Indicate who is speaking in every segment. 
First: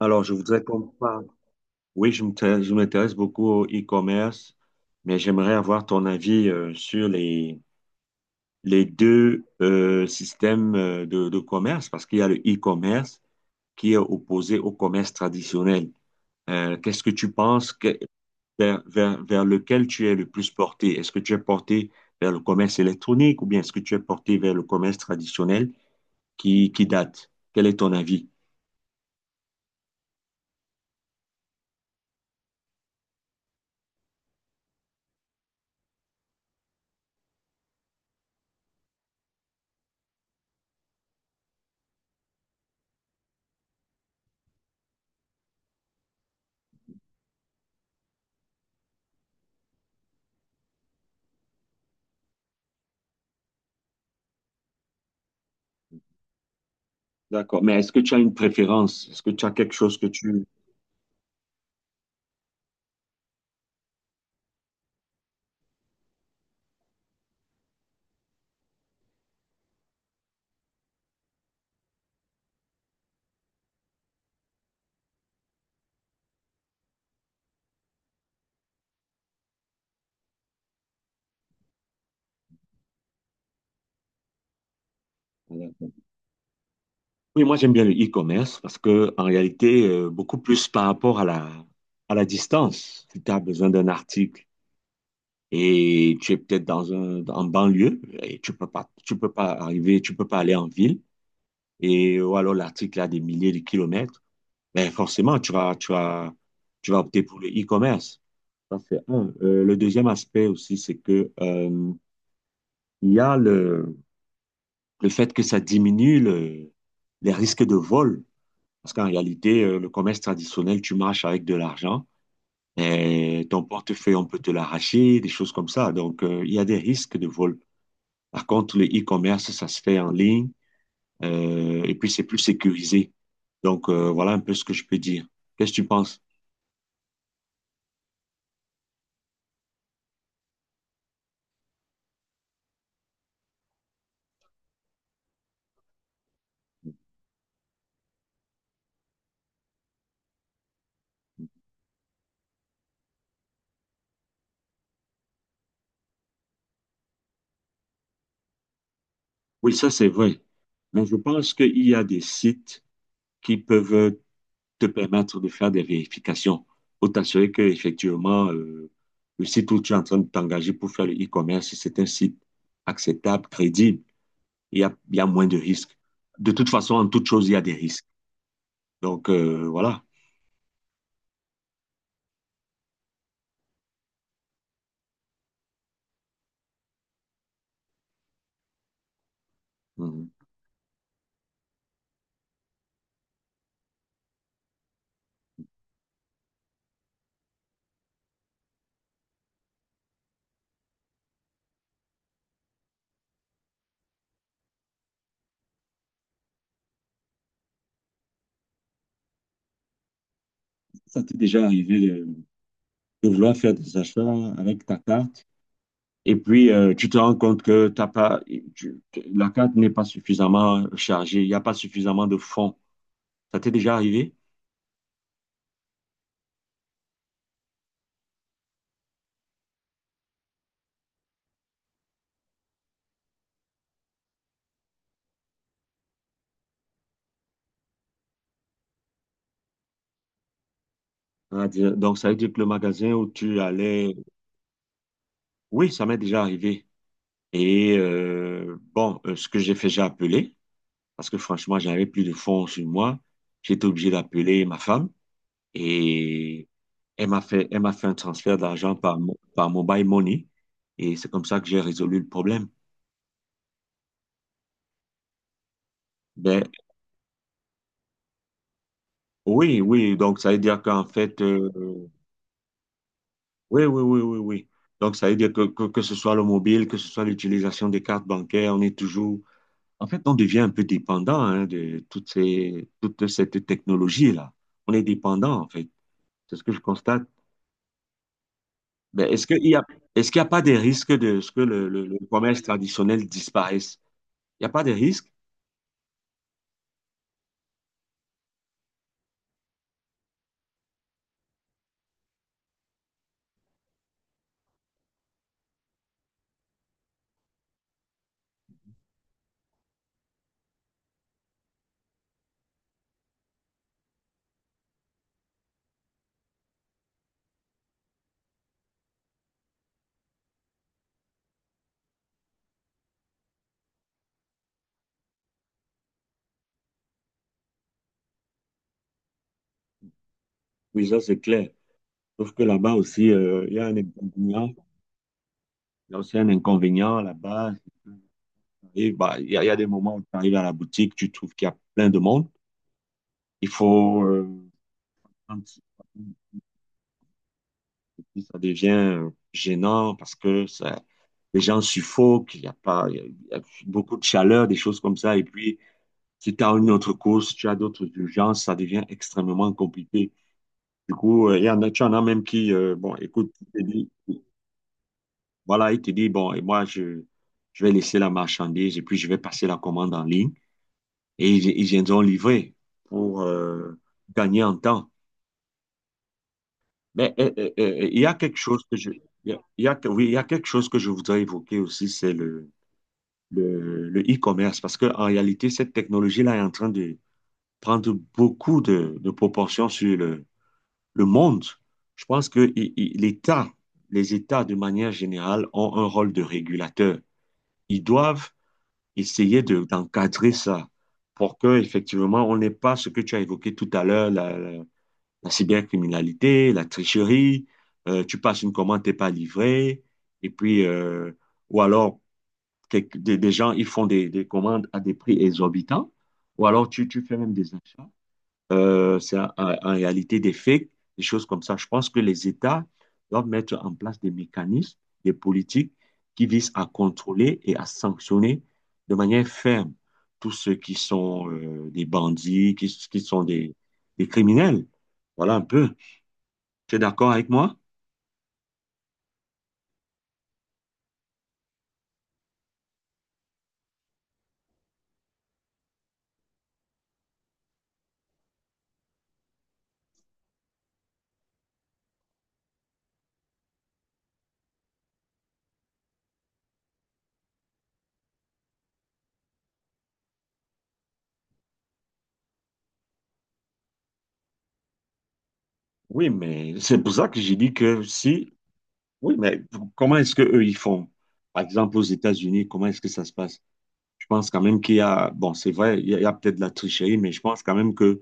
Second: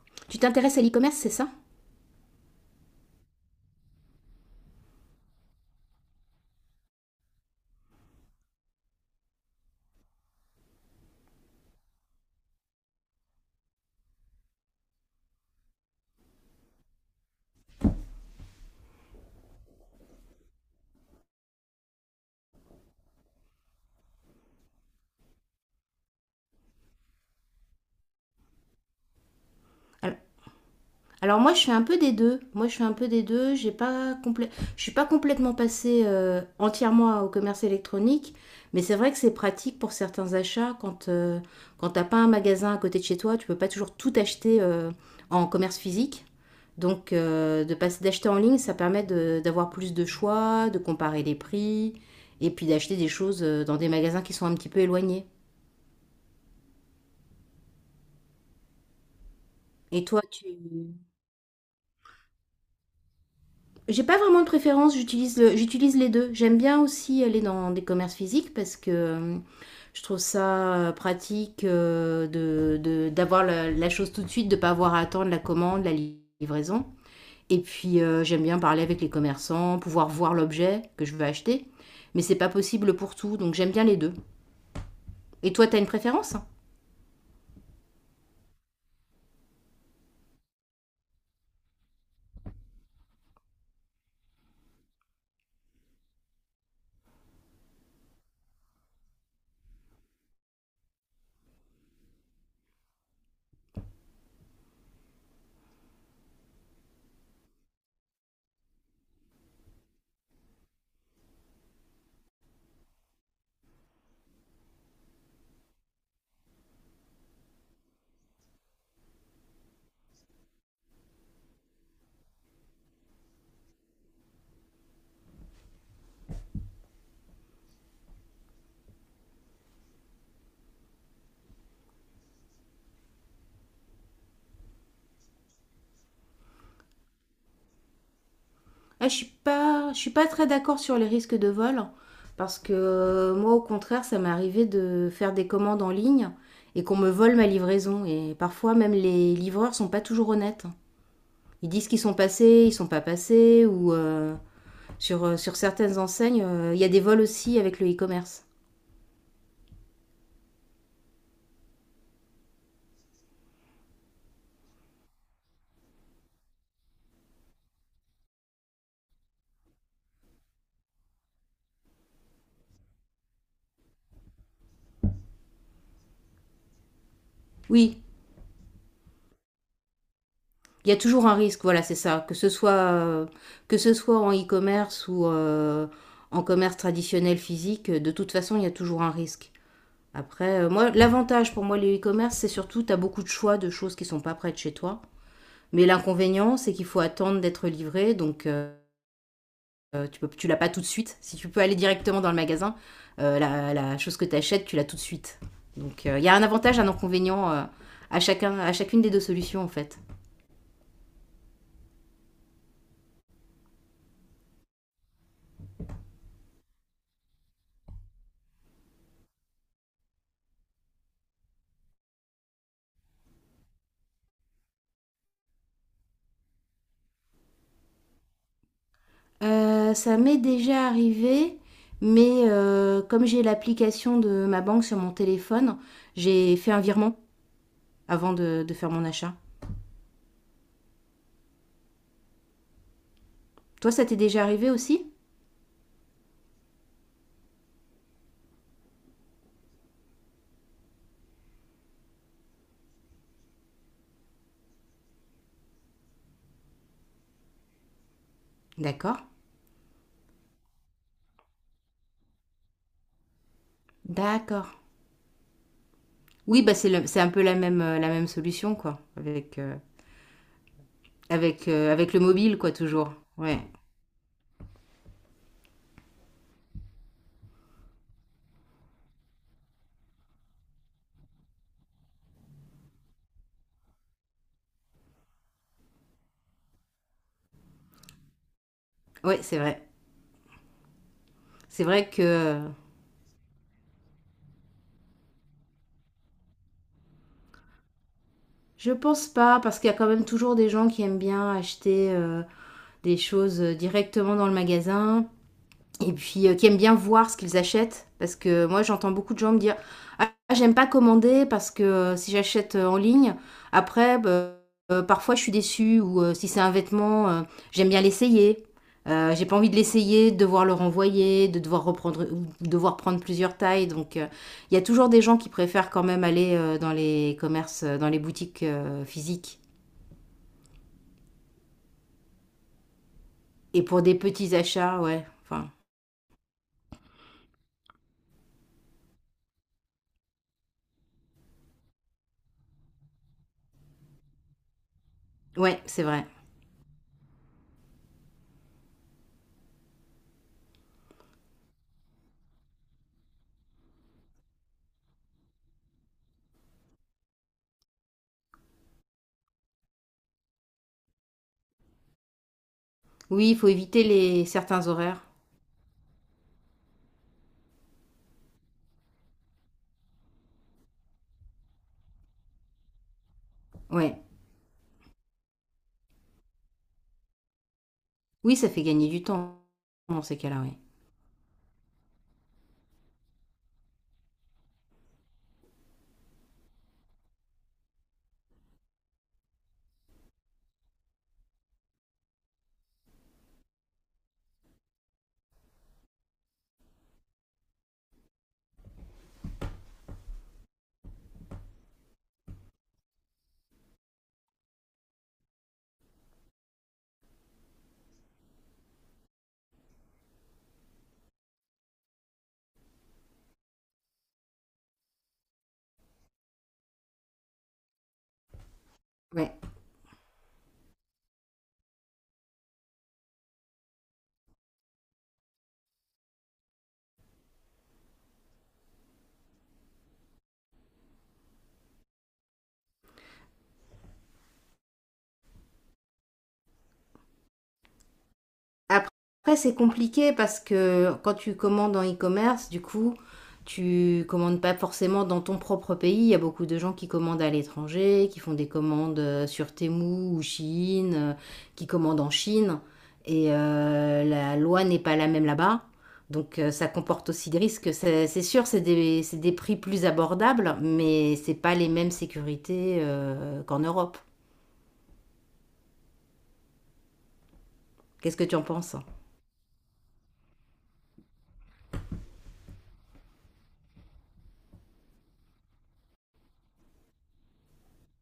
Speaker 1: Alors, je
Speaker 2: Tu
Speaker 1: voudrais
Speaker 2: t'intéresses
Speaker 1: qu'on
Speaker 2: à l'e-commerce,
Speaker 1: parle.
Speaker 2: c'est ça?
Speaker 1: Oui, je m'intéresse beaucoup au e-commerce, mais j'aimerais avoir ton avis sur les deux systèmes de commerce, parce qu'il y a le e-commerce qui est opposé au commerce traditionnel. Qu'est-ce que tu penses que- Vers lequel tu es le plus porté? Est-ce que tu es porté vers le commerce électronique ou bien est-ce que tu es porté vers le commerce traditionnel qui date? Quel est ton avis?
Speaker 2: Alors, moi, je fais un peu des deux. Moi, je fais un peu des deux. J'ai pas complè- Je suis pas complètement passée entièrement au commerce électronique, mais c'est vrai que c'est pratique pour certains achats. Quand t'as pas un magasin à côté de chez toi, tu peux pas toujours tout acheter en commerce physique. De passer d'acheter en ligne, ça permet d'avoir plus de choix, de comparer les prix, et puis d'acheter des choses dans des magasins qui sont un petit peu éloignés.
Speaker 1: D'accord. Mais est-ce que tu as une préférence? Est-ce que tu as quelque chose
Speaker 2: Et
Speaker 1: que
Speaker 2: toi,
Speaker 1: tu...
Speaker 2: tu... J'ai pas vraiment de préférence, j'utilise les deux. J'aime bien aussi aller dans des commerces physiques parce que je trouve ça pratique d'avoir la chose tout de suite, de pas avoir à attendre la commande, livraison. Et puis j'aime bien parler avec les commerçants, pouvoir voir l'objet que je veux acheter. Mais c'est pas possible pour tout, donc j'aime bien les deux. Et toi, t'as une
Speaker 1: Voilà.
Speaker 2: préférence?
Speaker 1: Oui, moi j'aime bien le e-commerce parce que en réalité, beaucoup plus par rapport à la distance. Si tu as besoin d'un article et tu es peut-être dans un en banlieue et tu peux pas arriver, tu peux pas aller en ville et ou alors l'article a des milliers de kilomètres, ben forcément tu vas opter pour le e-commerce. Ça c'est un. Le deuxième aspect aussi, c'est que il y a le fait que ça diminue les risques de vol. Parce qu'en réalité, le commerce traditionnel, tu marches avec de l'argent et ton portefeuille, on peut te l'arracher, des choses comme ça. Donc, il y a des risques de vol. Par contre, le e-commerce, ça se fait en ligne et puis c'est plus sécurisé. Donc, voilà un peu ce que je peux dire. Qu'est-ce que tu penses?
Speaker 2: Ah, je suis pas très d'accord sur les risques de vol parce que moi, au contraire, ça m'est arrivé de faire des commandes en ligne et qu'on me vole ma livraison. Et parfois, même les livreurs sont pas toujours honnêtes. Ils disent qu'ils sont passés, ils sont pas passés, ou sur certaines enseignes, il y a des vols aussi avec le e-commerce.
Speaker 1: Oui, ça, c'est vrai. Mais je pense qu'il y a des sites qui peuvent te permettre de faire des vérifications pour t'assurer que effectivement le site où tu es en train de t'engager pour faire le e-commerce, c'est un site acceptable, crédible. Il y a moins de risques. De toute façon, en toute chose, il y a des
Speaker 2: Oui,
Speaker 1: risques. Donc, voilà.
Speaker 2: il y a toujours un risque, voilà, c'est ça. Que ce soit en e-commerce ou en commerce traditionnel physique, de toute façon, il y a toujours un risque.
Speaker 1: Mhm.
Speaker 2: Après, moi, l'avantage pour moi, le e-commerce, c'est surtout, tu as beaucoup de choix de choses qui sont pas près de chez toi. Mais l'inconvénient, c'est qu'il faut attendre d'être livré, donc tu peux, tu l'as pas tout de suite. Si tu peux aller directement dans le magasin, la chose que tu achètes, tu l'as tout de suite. Donc il y a un avantage, un inconvénient à, chacun, à chacune des deux solutions en fait.
Speaker 1: Ça t'est déjà arrivé de vouloir faire des achats avec ta carte et puis tu te rends compte que t'as pas, tu- la carte n'est pas suffisamment chargée, il n'y a pas suffisamment de fonds. Ça t'est déjà arrivé?
Speaker 2: Ça m'est déjà arrivé, mais comme j'ai l'application de ma banque sur mon téléphone, j'ai fait un virement avant de faire mon achat.
Speaker 1: Ah, dire- Donc, ça veut dire que le magasin où tu
Speaker 2: Toi, ça
Speaker 1: allais...
Speaker 2: t'est déjà arrivé aussi?
Speaker 1: Oui, ça m'est déjà arrivé. Et bon, ce que j'ai fait, j'ai appelé, parce que franchement, j'avais plus de fonds sur moi. J'étais obligé d'appeler ma femme et elle m'a fait un transfert d'argent par,
Speaker 2: D'accord.
Speaker 1: par Mobile Money. Et c'est comme ça que j'ai résolu le problème.
Speaker 2: D'accord.
Speaker 1: Ben,
Speaker 2: Oui, bah c'est un peu la même solution, quoi.
Speaker 1: oui, oui, donc ça veut dire qu'en fait,
Speaker 2: Avec le mobile, quoi, toujours. Ouais.
Speaker 1: oui, oui, oui, oui, oui. Donc ça veut dire que ce soit le mobile, que ce soit l'utilisation des cartes bancaires, on est toujours, en fait, on devient un peu dépendant hein, de toute cette technologie-là. On est dépendant, en fait. C'est ce que je constate. Ben,
Speaker 2: Ouais,
Speaker 1: est-ce
Speaker 2: c'est
Speaker 1: qu'il y
Speaker 2: vrai.
Speaker 1: a, est-ce qu'il n'y a pas des risques de ce que
Speaker 2: C'est vrai
Speaker 1: le
Speaker 2: que
Speaker 1: commerce traditionnel disparaisse? Il n'y a pas de risques?
Speaker 2: je pense pas, parce qu'il y a quand même toujours des gens qui aiment bien acheter des choses directement dans le magasin, et puis qui aiment bien voir ce qu'ils achètent. Parce que moi, j'entends beaucoup de gens me dire: «Ah, j'aime pas commander parce que si j'achète en ligne, après, bah, parfois je suis déçue. Ou si c'est un vêtement, j'aime bien l'essayer. J'ai pas envie de l'essayer, de devoir le renvoyer, de devoir reprendre, ou devoir prendre plusieurs tailles.» Donc, il y a toujours des gens qui préfèrent quand même aller dans les commerces, dans les boutiques physiques.
Speaker 1: Oui, ça, c'est clair. Sauf que là-bas aussi, il y
Speaker 2: Et
Speaker 1: a un
Speaker 2: pour des petits
Speaker 1: inconvénient.
Speaker 2: achats, ouais. Enfin,
Speaker 1: Il y a aussi un inconvénient là-bas. Et bah, il y a des moments où tu arrives à la boutique, tu trouves qu'il y a plein de monde. Il faut, un
Speaker 2: ouais,
Speaker 1: petit-
Speaker 2: c'est vrai.
Speaker 1: ça devient gênant parce que ça, les gens suffoquent, il y a pas, il y a beaucoup de chaleur, des choses comme ça. Et puis, si tu as une autre course, tu as d'autres urgences, ça devient extrêmement compliqué. Du coup, il y en a, tu en as même qui, bon,
Speaker 2: Oui,
Speaker 1: écoute,
Speaker 2: il faut éviter les certains horaires.
Speaker 1: il te dit, bon, et je vais laisser la marchandise et puis je vais passer la commande en ligne. Et ils viendront livrer pour
Speaker 2: Ouais.
Speaker 1: gagner en temps. Mais il y a
Speaker 2: Oui,
Speaker 1: quelque
Speaker 2: ça
Speaker 1: chose
Speaker 2: fait
Speaker 1: que
Speaker 2: gagner
Speaker 1: je,
Speaker 2: du temps
Speaker 1: il y a-
Speaker 2: dans
Speaker 1: oui, il y
Speaker 2: ces
Speaker 1: a
Speaker 2: cas-là,
Speaker 1: quelque
Speaker 2: oui.
Speaker 1: chose que je voudrais évoquer aussi, c'est le e-commerce, parce que en réalité, cette technologie-là est en train de prendre beaucoup de proportions sur le monde. Je pense que les États de manière générale ont un rôle de régulateur. Ils doivent essayer d'encadrer ça pour que, effectivement, on n'ait pas ce que tu as évoqué tout à l'heure, la cybercriminalité, la tricherie, tu passes une commande, t'es pas livré, et puis, ou alors, des gens, ils font des commandes à des prix exorbitants, ou alors tu fais même des achats.
Speaker 2: Ouais.
Speaker 1: En réalité des fakes, des choses comme ça. Je pense que les États doivent mettre en place des mécanismes, des politiques qui visent à contrôler et à sanctionner de manière ferme tous ceux qui sont des bandits, qui sont des criminels. Voilà un peu. Tu es d'accord avec moi?
Speaker 2: Après, après, c'est compliqué parce que quand tu commandes en e-commerce, du coup, tu commandes pas forcément dans ton propre pays. Il y a beaucoup de gens qui commandent à l'étranger, qui font des commandes sur Temu ou Chine, qui commandent en Chine. Et la loi n'est pas la même là-bas. Donc ça comporte aussi des risques. C'est sûr, c'est des prix plus abordables, mais c'est pas les mêmes sécurités qu'en Europe.
Speaker 1: Oui, mais c'est pour ça que j'ai dit que
Speaker 2: Qu'est-ce que
Speaker 1: si,
Speaker 2: tu en penses?
Speaker 1: oui, mais comment est-ce que eux ils font? Par exemple, aux États-Unis, comment est-ce que ça se passe? Je pense quand même bon, c'est vrai, il y a peut-être de la tricherie, mais je pense quand même que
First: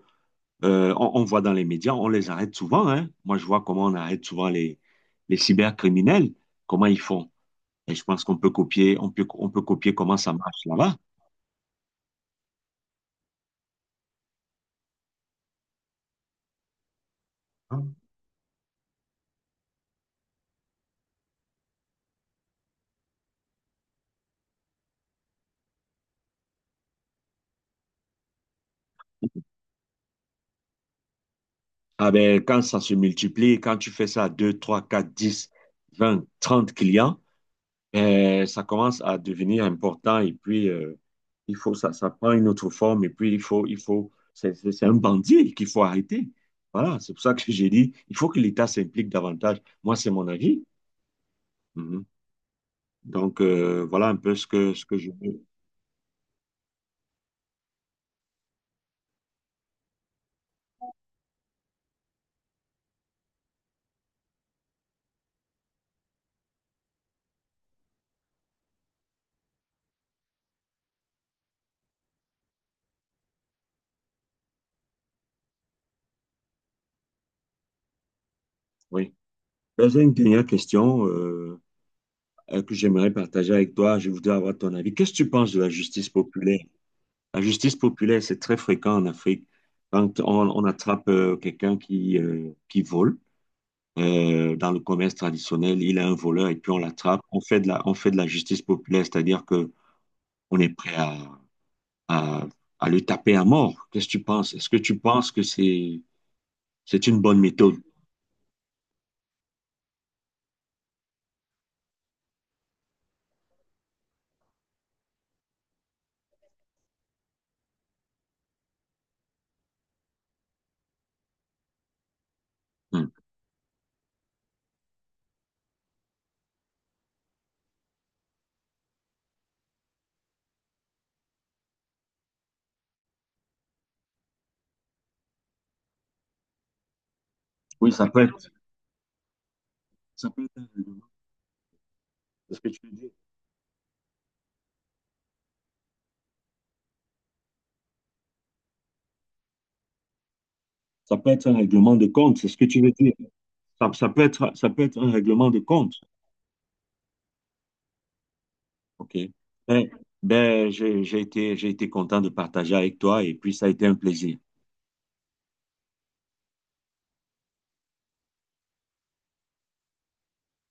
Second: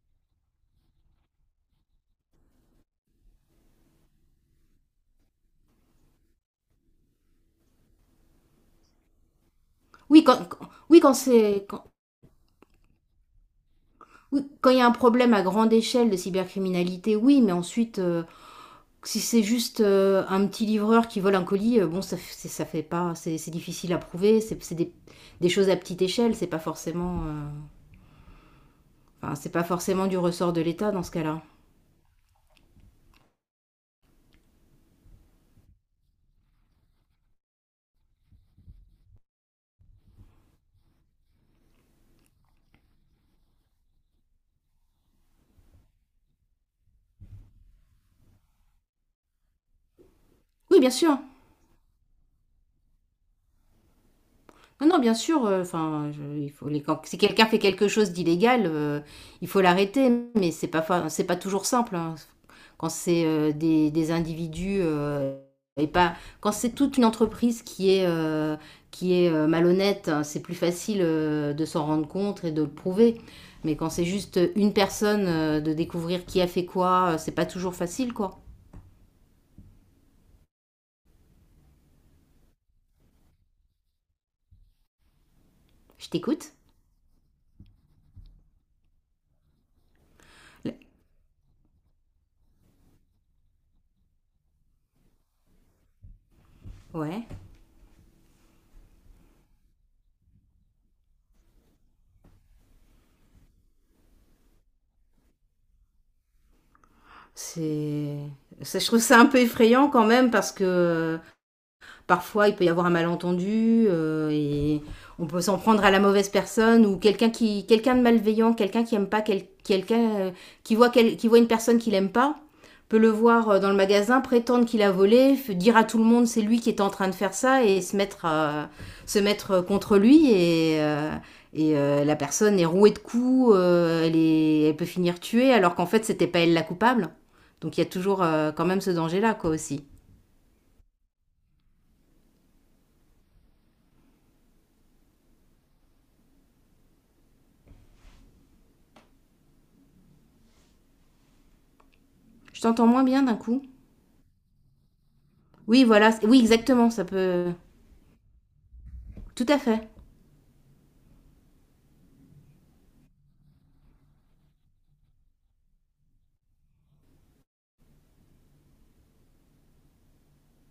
Speaker 1: on voit dans les médias, on les arrête souvent, hein. Moi, je vois comment on arrête souvent les cybercriminels, comment ils font. Et je pense qu'on peut copier, on peut copier comment
Speaker 2: Oui,
Speaker 1: ça
Speaker 2: quand,
Speaker 1: marche
Speaker 2: quand-
Speaker 1: là-bas.
Speaker 2: oui, quand c'est, quand, oui, quand il y a un problème à grande échelle de cybercriminalité, oui, mais ensuite, si c'est juste un petit livreur qui vole un colis, bon, ça fait pas, c'est difficile à prouver, c'est des choses à petite échelle, c'est pas forcément, enfin, c'est pas forcément du ressort de l'État dans ce cas-là.
Speaker 1: Ah ben, quand ça se multiplie, quand tu fais ça à 2, 3, 4, 10, 20, 30 clients, ça commence à devenir important et puis ça prend une autre forme et puis il faut c'est un bandit qu'il faut arrêter. Voilà, c'est pour ça que j'ai dit il faut que l'État s'implique davantage. Moi, c'est mon avis.
Speaker 2: Oui, bien sûr.
Speaker 1: Mhm. Donc voilà un peu ce
Speaker 2: Non,
Speaker 1: que
Speaker 2: non,
Speaker 1: je
Speaker 2: bien
Speaker 1: veux.
Speaker 2: sûr, enfin, il faut quand- si quelqu'un fait quelque chose d'illégal, il faut l'arrêter, mais c'est pas toujours simple, hein. Quand c'est des individus et pas, quand c'est toute une entreprise qui est malhonnête, hein, c'est plus facile de s'en rendre compte et de le prouver. Mais quand c'est juste une personne, de découvrir qui a fait quoi, c'est pas toujours facile, quoi.
Speaker 1: Oui. Ben, j'ai une dernière question que j'aimerais partager avec toi. Je voudrais avoir ton avis. Qu'est-ce que tu penses de la
Speaker 2: Je
Speaker 1: justice
Speaker 2: t'écoute.
Speaker 1: populaire? La justice populaire, c'est très fréquent en Afrique. Quand on attrape quelqu'un qui vole, dans le commerce traditionnel, il a un voleur et puis on l'attrape.
Speaker 2: Ouais.
Speaker 1: On fait on fait de la justice populaire, c'est-à-dire que on est prêt à, à le taper à mort. Qu'est-ce que tu penses? Est-ce que tu penses que c'est une bonne méthode?
Speaker 2: C'est. Ça, je trouve ça un peu effrayant quand même parce que parfois, il peut y avoir un malentendu et on peut s'en prendre à la mauvaise personne, ou quelqu'un de malveillant, quelqu'un qui aime pas, quelqu'un qui voit une personne qu'il aime pas, peut
Speaker 1: Hmm.
Speaker 2: le voir dans le magasin, prétendre qu'il a volé, dire à tout le monde c'est lui qui est en train de faire ça, et se mettre contre lui et la personne est rouée de coups, elle peut finir tuée alors qu'en fait c'était pas elle la coupable. Donc il y a
Speaker 1: Oui,
Speaker 2: toujours quand même ce danger là quoi aussi.
Speaker 1: ça peut être un règlement, c'est ce que tu veux dire. Ça peut être un règlement de compte, c'est ce
Speaker 2: Je
Speaker 1: que tu
Speaker 2: t'entends
Speaker 1: veux
Speaker 2: moins
Speaker 1: dire.
Speaker 2: bien d'un coup.
Speaker 1: Ça peut être un règlement de
Speaker 2: Oui,
Speaker 1: compte.
Speaker 2: voilà. Oui, exactement. Ça peut.
Speaker 1: OK.
Speaker 2: Tout à fait.
Speaker 1: Ben, ben, j'ai été content de partager avec toi et puis ça a été un plaisir.